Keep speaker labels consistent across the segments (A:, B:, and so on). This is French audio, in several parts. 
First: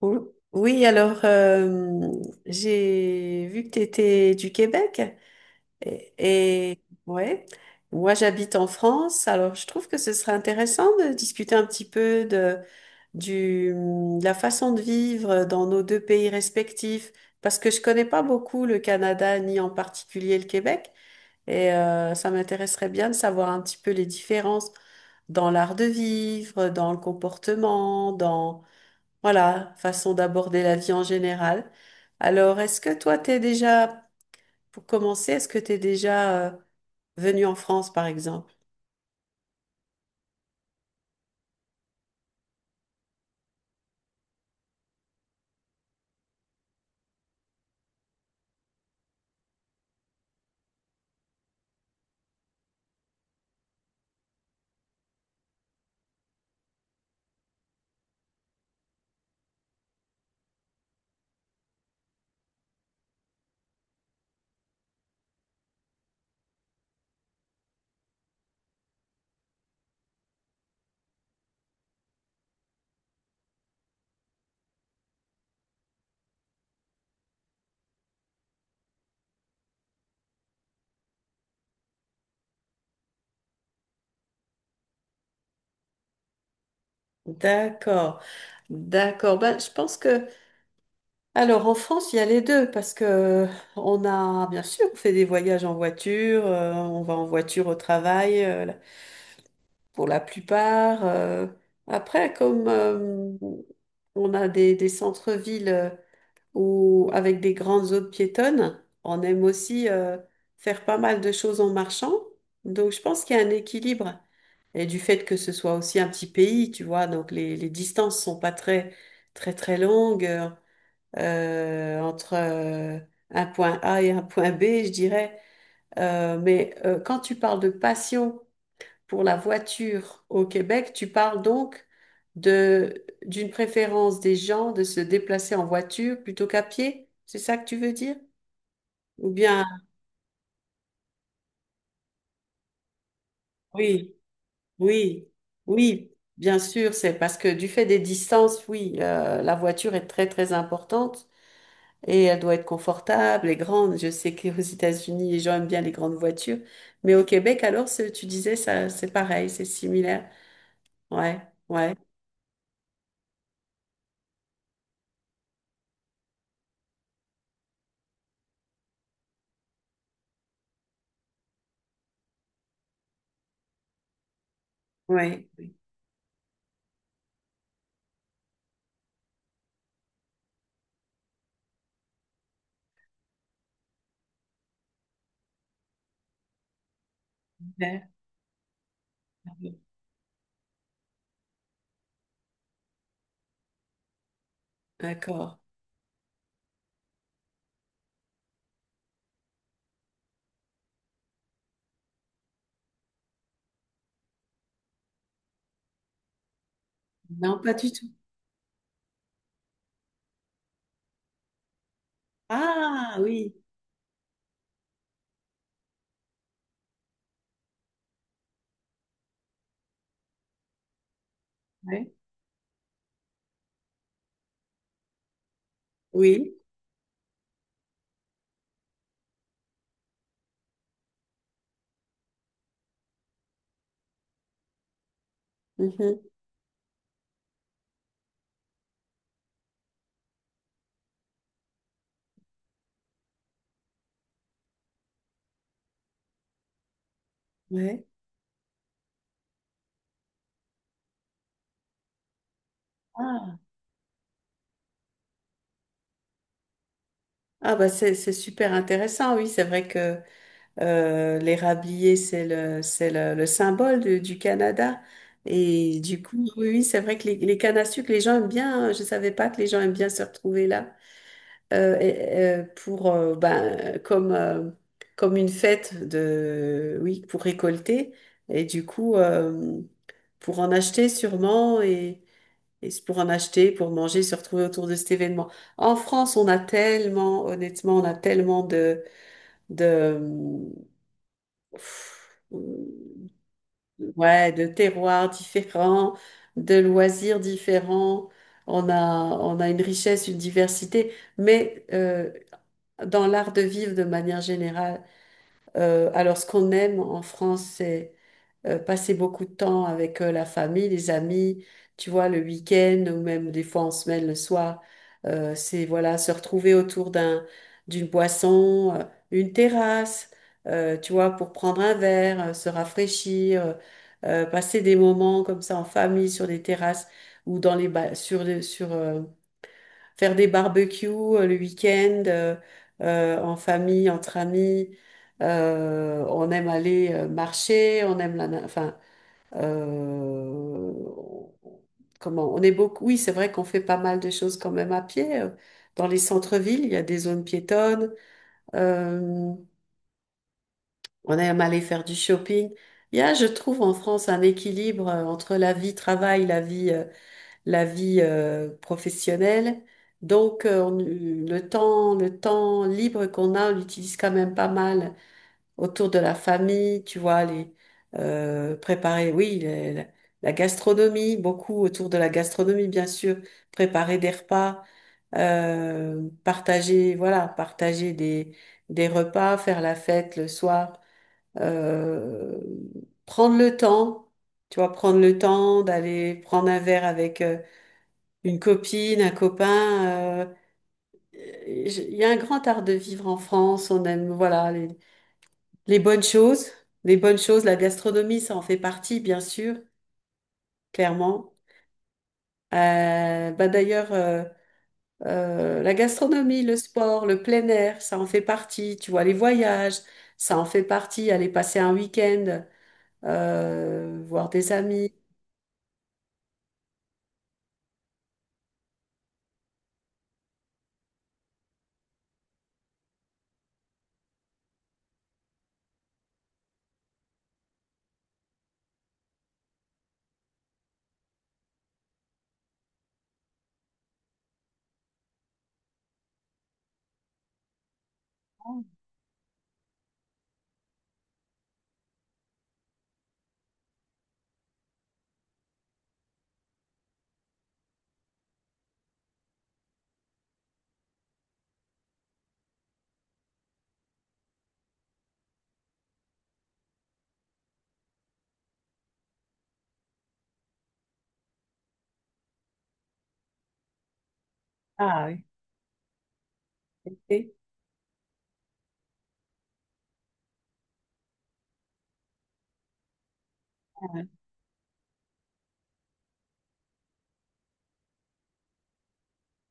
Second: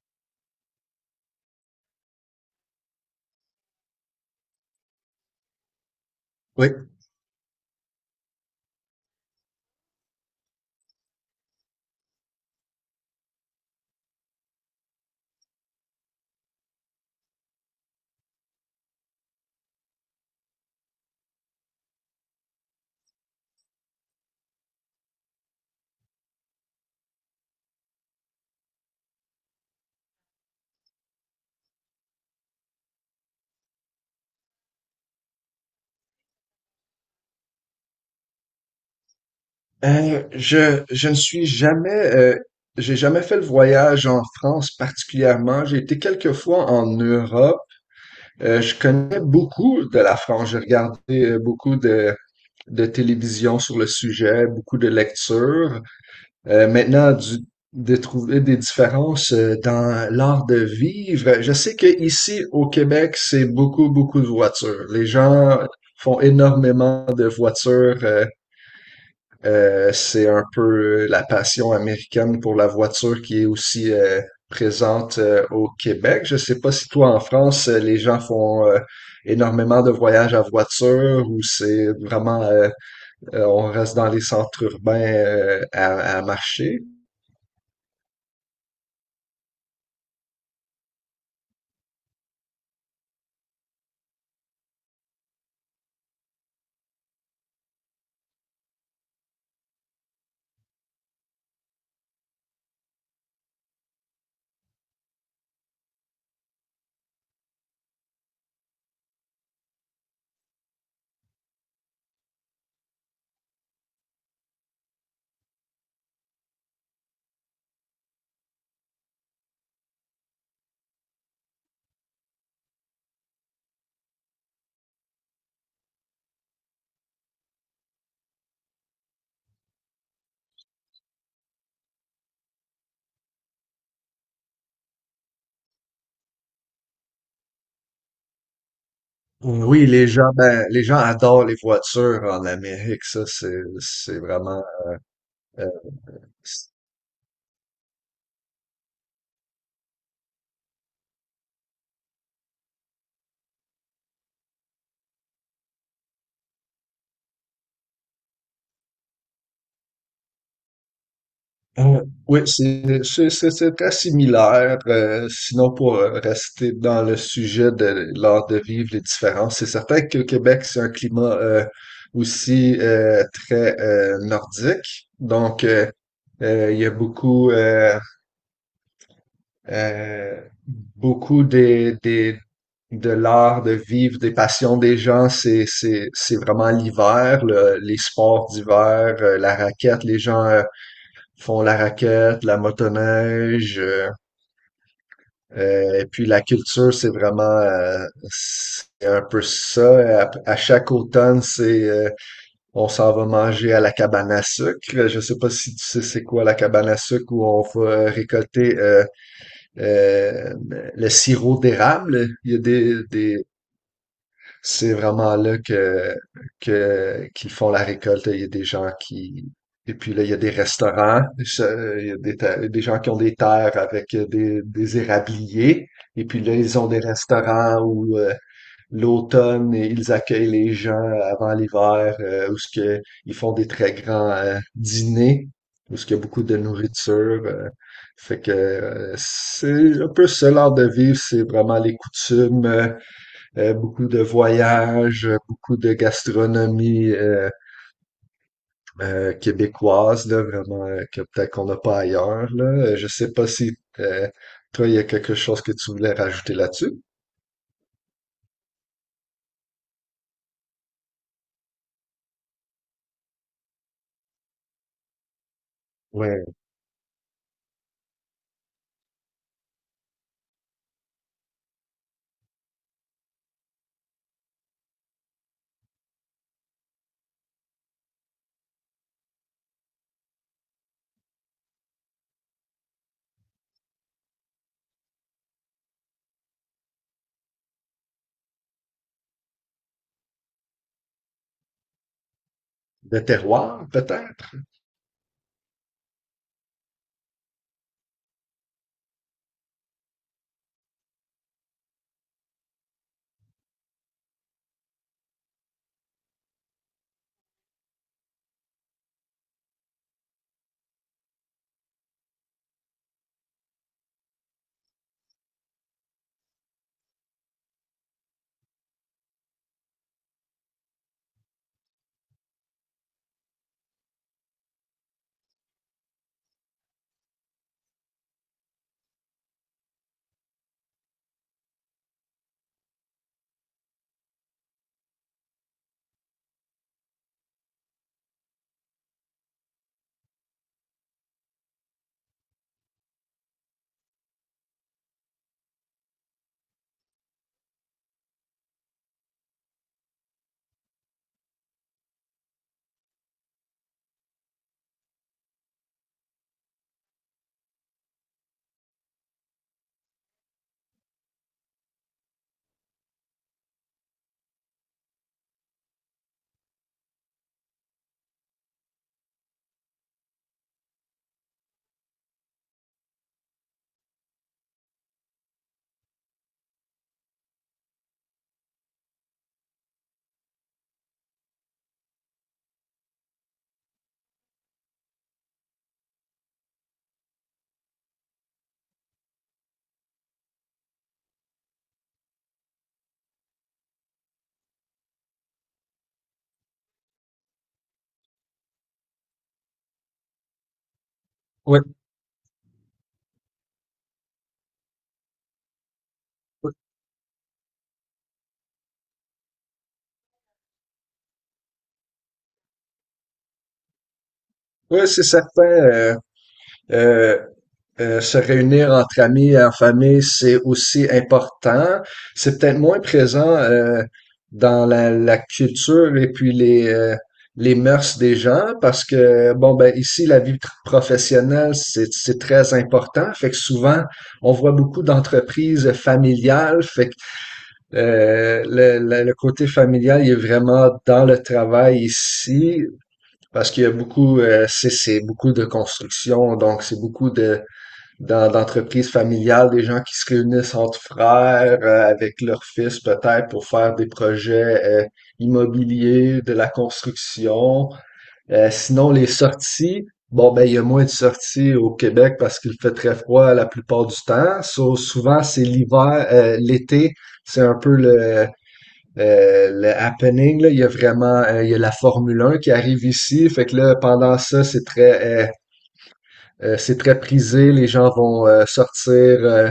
A: Oui, alors j'ai vu que tu étais du Québec et,
B: Oui.
A: ouais, moi j'habite en France, alors je trouve que ce serait intéressant de discuter un petit peu du, de la façon de vivre dans nos deux pays respectifs parce que je connais pas beaucoup le Canada ni en particulier le Québec et ça m'intéresserait bien de savoir un petit peu les différences dans l'art de vivre, dans le comportement, dans voilà, façon d'aborder la vie en général. Alors, est-ce que toi, t'es déjà, pour commencer, est-ce que t'es déjà venu en France, par exemple?
B: Je ne suis jamais, j'ai jamais fait le voyage en France particulièrement. J'ai été quelques fois en Europe. Je connais beaucoup de la France. J'ai regardé beaucoup de télévision sur le sujet, beaucoup de lectures. Maintenant, de trouver des différences dans l'art de vivre. Je sais que ici au Québec, c'est beaucoup, beaucoup de voitures. Les gens font énormément de voitures. C'est un peu la passion américaine pour la voiture qui est aussi présente au Québec. Je sais pas si toi en France, les gens font énormément de voyages à voiture ou c'est vraiment on reste dans les centres urbains à marcher.
A: D'accord, d'accord. Ben, alors, en France, il y a les deux parce que on a, bien sûr, on fait des voyages en voiture, on va en voiture au travail, pour la plupart. Après, comme on a des centres-villes où, avec des grandes zones piétonnes, on aime aussi faire pas mal de choses en marchant. Donc, je pense qu'il y a un équilibre. Et du fait que ce soit aussi un petit pays, tu vois, donc les distances sont pas très, très, très longues entre un point A et un point B, je dirais. Mais quand tu parles de passion, pour la voiture au Québec, tu parles donc de d'une préférence des gens de se déplacer en voiture plutôt qu'à pied? C'est ça que tu veux dire? Ou bien,
B: Oui, les gens, ben, les gens adorent les voitures en Amérique, ça,
A: oui,
B: c'est vraiment,
A: oui,
B: euh,
A: oui, bien sûr, c'est parce que du fait des distances, oui, la voiture est très, très importante et elle doit être confortable et grande. Je sais qu'aux États-Unis, les gens aiment bien les grandes voitures, mais au Québec, alors, tu disais, ça, c'est pareil, c'est similaire. Ouais, ouais,
B: Euh, oui, c'est très similaire. Sinon, pour rester dans le sujet de l'art de vivre, les différences, c'est certain que le Québec, c'est un climat aussi très nordique.
A: ouais.
B: Donc, il y a beaucoup, euh, beaucoup de l'art de vivre, des passions des gens, c'est vraiment l'hiver, les sports d'hiver, la raquette, les gens ils font la raquette, la motoneige,
A: D'accord.
B: et puis la culture, c'est vraiment c'est un peu ça. À chaque automne, c'est on s'en va manger à la cabane à sucre. Je sais pas si tu sais c'est quoi la cabane à sucre où
A: Non,
B: on
A: pas du tout.
B: va récolter euh, le sirop d'érable. Il y a
A: Ah
B: des
A: oui,
B: c'est vraiment là qu'ils font la récolte. Il y a des gens qui, et puis là, il y a des restaurants, ça, il y
A: ouais.
B: a des gens qui ont des terres avec des érabliers. Et puis là,
A: Oui.
B: ils ont des restaurants où l'automne, ils accueillent les gens avant l'hiver, où ce que, ils font des très grands dîners, où ce qu'il
A: Mhm,
B: y a beaucoup de nourriture. Fait que c'est un peu ce l'art de vivre, c'est vraiment les coutumes, beaucoup de voyages, beaucoup de gastronomie
A: ouais.
B: québécoise, là, vraiment, que peut-être qu'on n'a pas ailleurs, là. Je sais pas
A: Ah.
B: si toi, il y a quelque chose que tu voulais rajouter là-dessus.
A: Ah, bah c'est super intéressant, oui. C'est vrai que les râbliers, c'est le symbole du Canada. Et du coup,
B: Ouais.
A: oui, oui, c'est vrai que les cannes à sucre, les gens aiment bien, hein. Je savais pas que les gens aiment bien se retrouver là euh, et- euh, pour, euh, ben, comme, euh, comme une fête de, oui, pour récolter. Et du coup, pour en acheter sûrement. Et c'est pour en acheter, pour manger, se retrouver autour de cet événement. En France, on a tellement, honnêtement, on a tellement de, pff,
B: De terroir,
A: ouais,
B: peut-être?
A: de terroirs différents, de loisirs différents. On a, on a une richesse, une diversité, mais dans l'art de vivre de manière générale, alors ce qu'on aime en France, passer beaucoup de temps avec la famille, les amis, tu vois, le week-end ou même des fois en semaine le soir. C'est voilà, se retrouver autour d'une boisson, une terrasse, tu vois, pour prendre un verre, se rafraîchir, passer des moments comme ça en famille sur des terrasses ou dans les ba- sur le- sur faire des barbecues le week-end en famille, entre amis. On aime aller marcher, on aime enfin, euh, on est beaucoup, oui, c'est vrai qu'on fait pas mal de choses quand même à pied. Dans les centres-villes, il y a des zones piétonnes. Euh, on aime aller faire du shopping. Il y a, je trouve, en France, un équilibre entre la vie travail, la vie professionnelle. Donc, le temps libre qu'on a, on l'utilise quand même pas mal autour de la famille, tu vois, les préparer, oui, la gastronomie, beaucoup autour de la gastronomie, bien sûr, préparer des repas, partager, voilà, partager des repas, faire la fête le soir, euh, prendre le temps, tu vois, prendre le temps d'aller prendre un verre avec une copine, un copain. Il y a un grand art de vivre en France, on aime, voilà, les bonnes choses, les bonnes choses, la gastronomie, ça en fait partie, bien sûr, clairement.
B: Oui,
A: Bah d'ailleurs, la gastronomie,
B: ouais,
A: le sport, le plein air, ça en fait partie. Tu vois, les voyages, ça en fait partie. Aller passer un week-end, voir des
B: ouais,
A: amis.
B: c'est certain. Euh, Se réunir entre amis en famille, c'est aussi important. C'est peut-être moins présent dans la culture et puis les mœurs des gens parce que, bon, ben ici, professionnelle, c'est très important. Fait que souvent, on voit beaucoup d'entreprises familiales. Fait que le côté familial, il est vraiment dans le travail ici parce qu'il y a beaucoup, c'est beaucoup de construction, donc c'est beaucoup de dans l'entreprise familiale, des gens qui se réunissent entre frères avec leurs fils peut-être pour faire des projets immobiliers, de la construction. Sinon, les sorties, bon ben il y a moins de sorties au Québec parce qu'il fait très froid la plupart du temps. So,
A: Ah
B: souvent
A: oui.
B: c'est l'hiver, l'été,
A: Et,
B: c'est un peu le happening, là, il y a vraiment il y a la Formule 1 qui arrive ici, fait que là
A: ah oui.
B: pendant ça c'est très prisé, les gens vont sortir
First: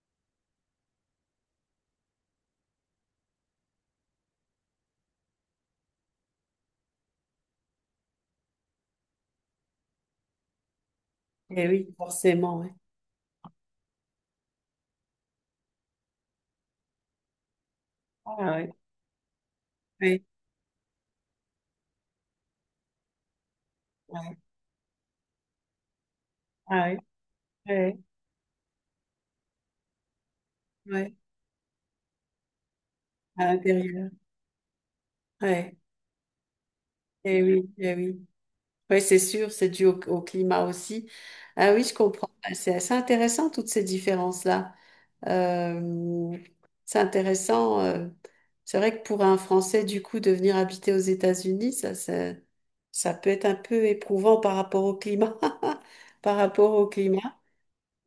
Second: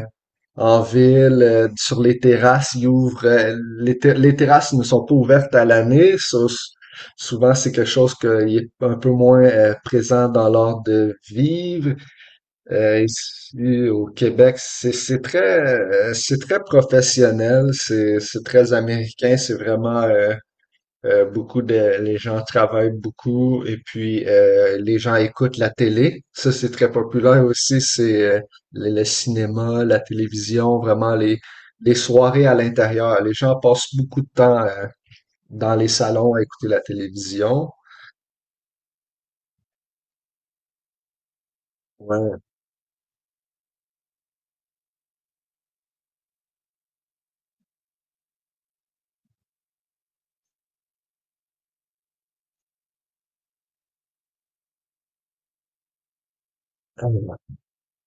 B: en ville, sur les terrasses, ils ouvrent. Les terrasses ne sont pas ouvertes à l'année. Souvent, c'est quelque chose qui est un peu moins présent dans l'ordre de
A: Eh
B: vivre.
A: oui, forcément, ouais.
B: Ici, au Québec, c'est très, c'est très professionnel, c'est
A: Ah
B: c'est
A: oui.
B: très américain, c'est vraiment
A: Oui,
B: beaucoup de les gens travaillent beaucoup et puis
A: ouais,
B: les gens écoutent la télé. Ça, c'est
A: ah
B: très
A: oui,
B: populaire aussi.
A: ouais,
B: C'est Le cinéma, la télévision,
A: ouais,
B: vraiment les soirées à l'intérieur. Les
A: à
B: gens passent
A: l'intérieur.
B: beaucoup de temps dans
A: Ouais,
B: les salons à écouter la
A: et
B: télévision.
A: oui, eh oui. Oui, c'est sûr, c'est dû au, au climat aussi. Ah oui, je comprends.
B: Ouais,
A: Bah, c'est assez intéressant, toutes ces différences-là. Euh, c'est intéressant. C'est vrai que pour un Français, du coup, de venir habiter aux États-Unis, ça peut être un peu éprouvant par rapport au climat. Par rapport au climat.
B: tellement.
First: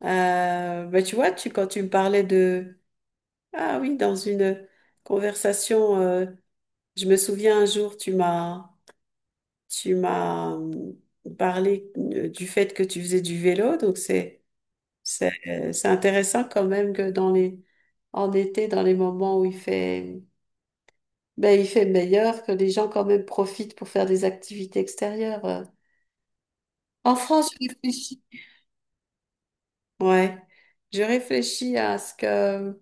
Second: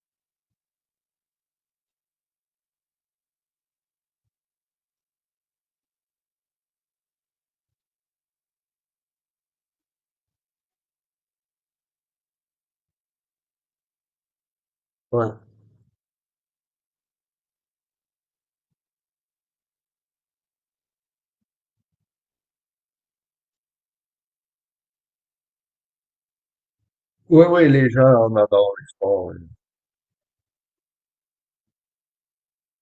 A: Bah, tu vois, quand tu me parlais de… Ah oui, dans une conversation, je me souviens un jour, tu m'as… Tu m'as hum, parlé du fait que tu faisais du vélo, donc
B: Ouais.
A: c'est intéressant quand même que dans les en été, dans les moments où il fait ben, il fait meilleur, que les gens quand même profitent pour faire des activités extérieures. En
B: Oui,
A: France, je
B: oui, les gens
A: réfléchis.
B: en adorent le sport. Oui.
A: Ouais, je réfléchis à ce que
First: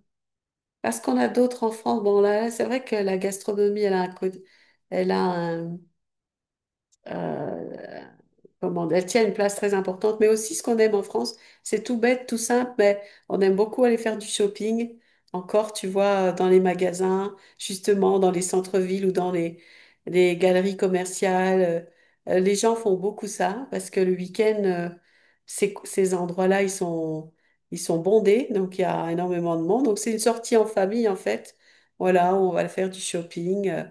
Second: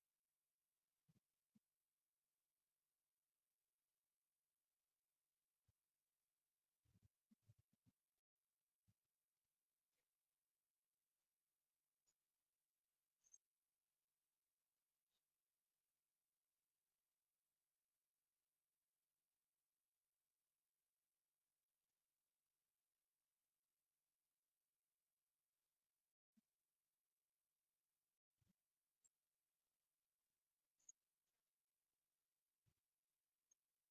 A: à ce qu'on a d'autre en France. Bon là, là, c'est vrai que la gastronomie, elle a un côté, elle a un euh, comment, elle tient une place très importante. Mais aussi, ce qu'on aime en France, c'est tout bête, tout simple, mais on aime beaucoup aller faire du shopping. Encore, tu vois, dans les magasins, justement, dans les centres-villes ou dans les galeries commerciales. Les gens font beaucoup ça parce que le week-end, ces endroits-là, ils sont bondés, donc il y a énormément de monde. Donc, c'est une sortie en famille, en fait. Voilà, on va faire du shopping, euh,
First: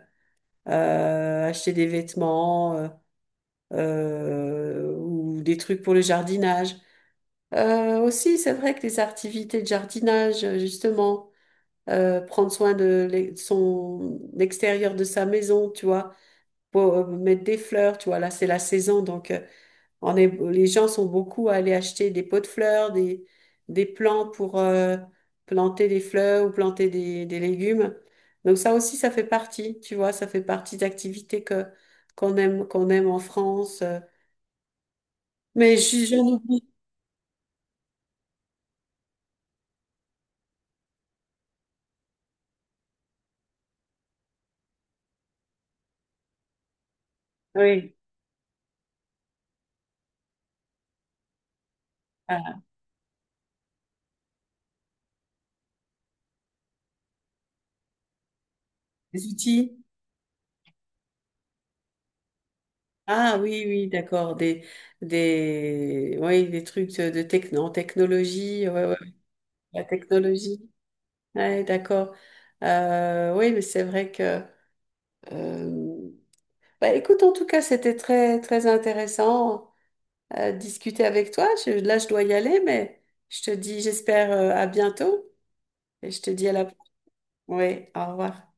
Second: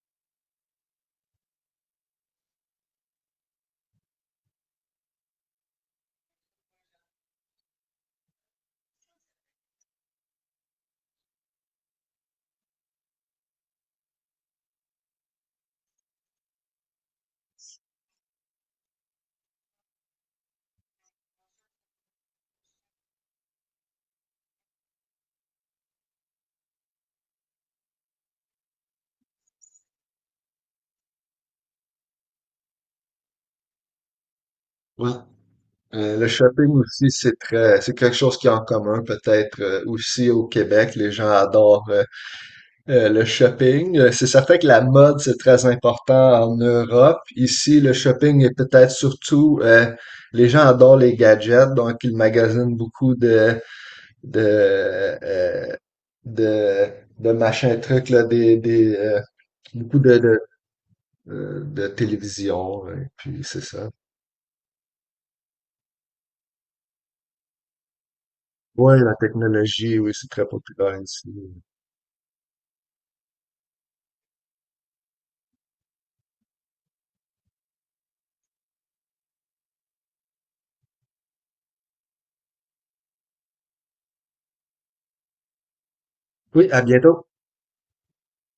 A: euh, acheter des vêtements, ou des trucs pour le jardinage. Aussi, c'est vrai que les activités de jardinage, justement, prendre soin de l'e- son l'extérieur de sa maison, tu vois, pour mettre des fleurs, tu vois, là c'est la saison, donc on est, les gens sont beaucoup à aller acheter des pots de fleurs, des plants pour planter des fleurs ou planter des légumes. Donc ça aussi, ça fait partie, tu vois, ça fait partie d'activités qu'on aime en France.
B: Ouais.
A: Mais j'en
B: Le
A: oublie.
B: shopping aussi, c'est très, c'est quelque chose qui est en commun, peut-être aussi au Québec. Les gens adorent le shopping, c'est certain que la mode, c'est très important en Europe. Ici, le
A: Oui.
B: shopping est peut-être surtout, les gens adorent les gadgets, donc ils
A: Ah,
B: magasinent beaucoup de, euh, de, de machins trucs, là,
A: des outils.
B: beaucoup de télévision, et
A: Ah
B: puis c'est
A: oui, oui,
B: ça.
A: d'accord. Oui, des trucs de techno, en technologie. Ouais, ouais, ouais,
B: Oui, la
A: la
B: technologie, oui, c'est très
A: technologie.
B: populaire ici.
A: Ouais, d'accord. Oui, mais c'est vrai que. euh, Bah, écoute, en tout cas, c'était très, très intéressant de discuter avec toi. Là, je dois y aller, mais je te dis, j'espère à bientôt. Et je te dis à la.
B: Oui, à bientôt.
A: Oui, au revoir.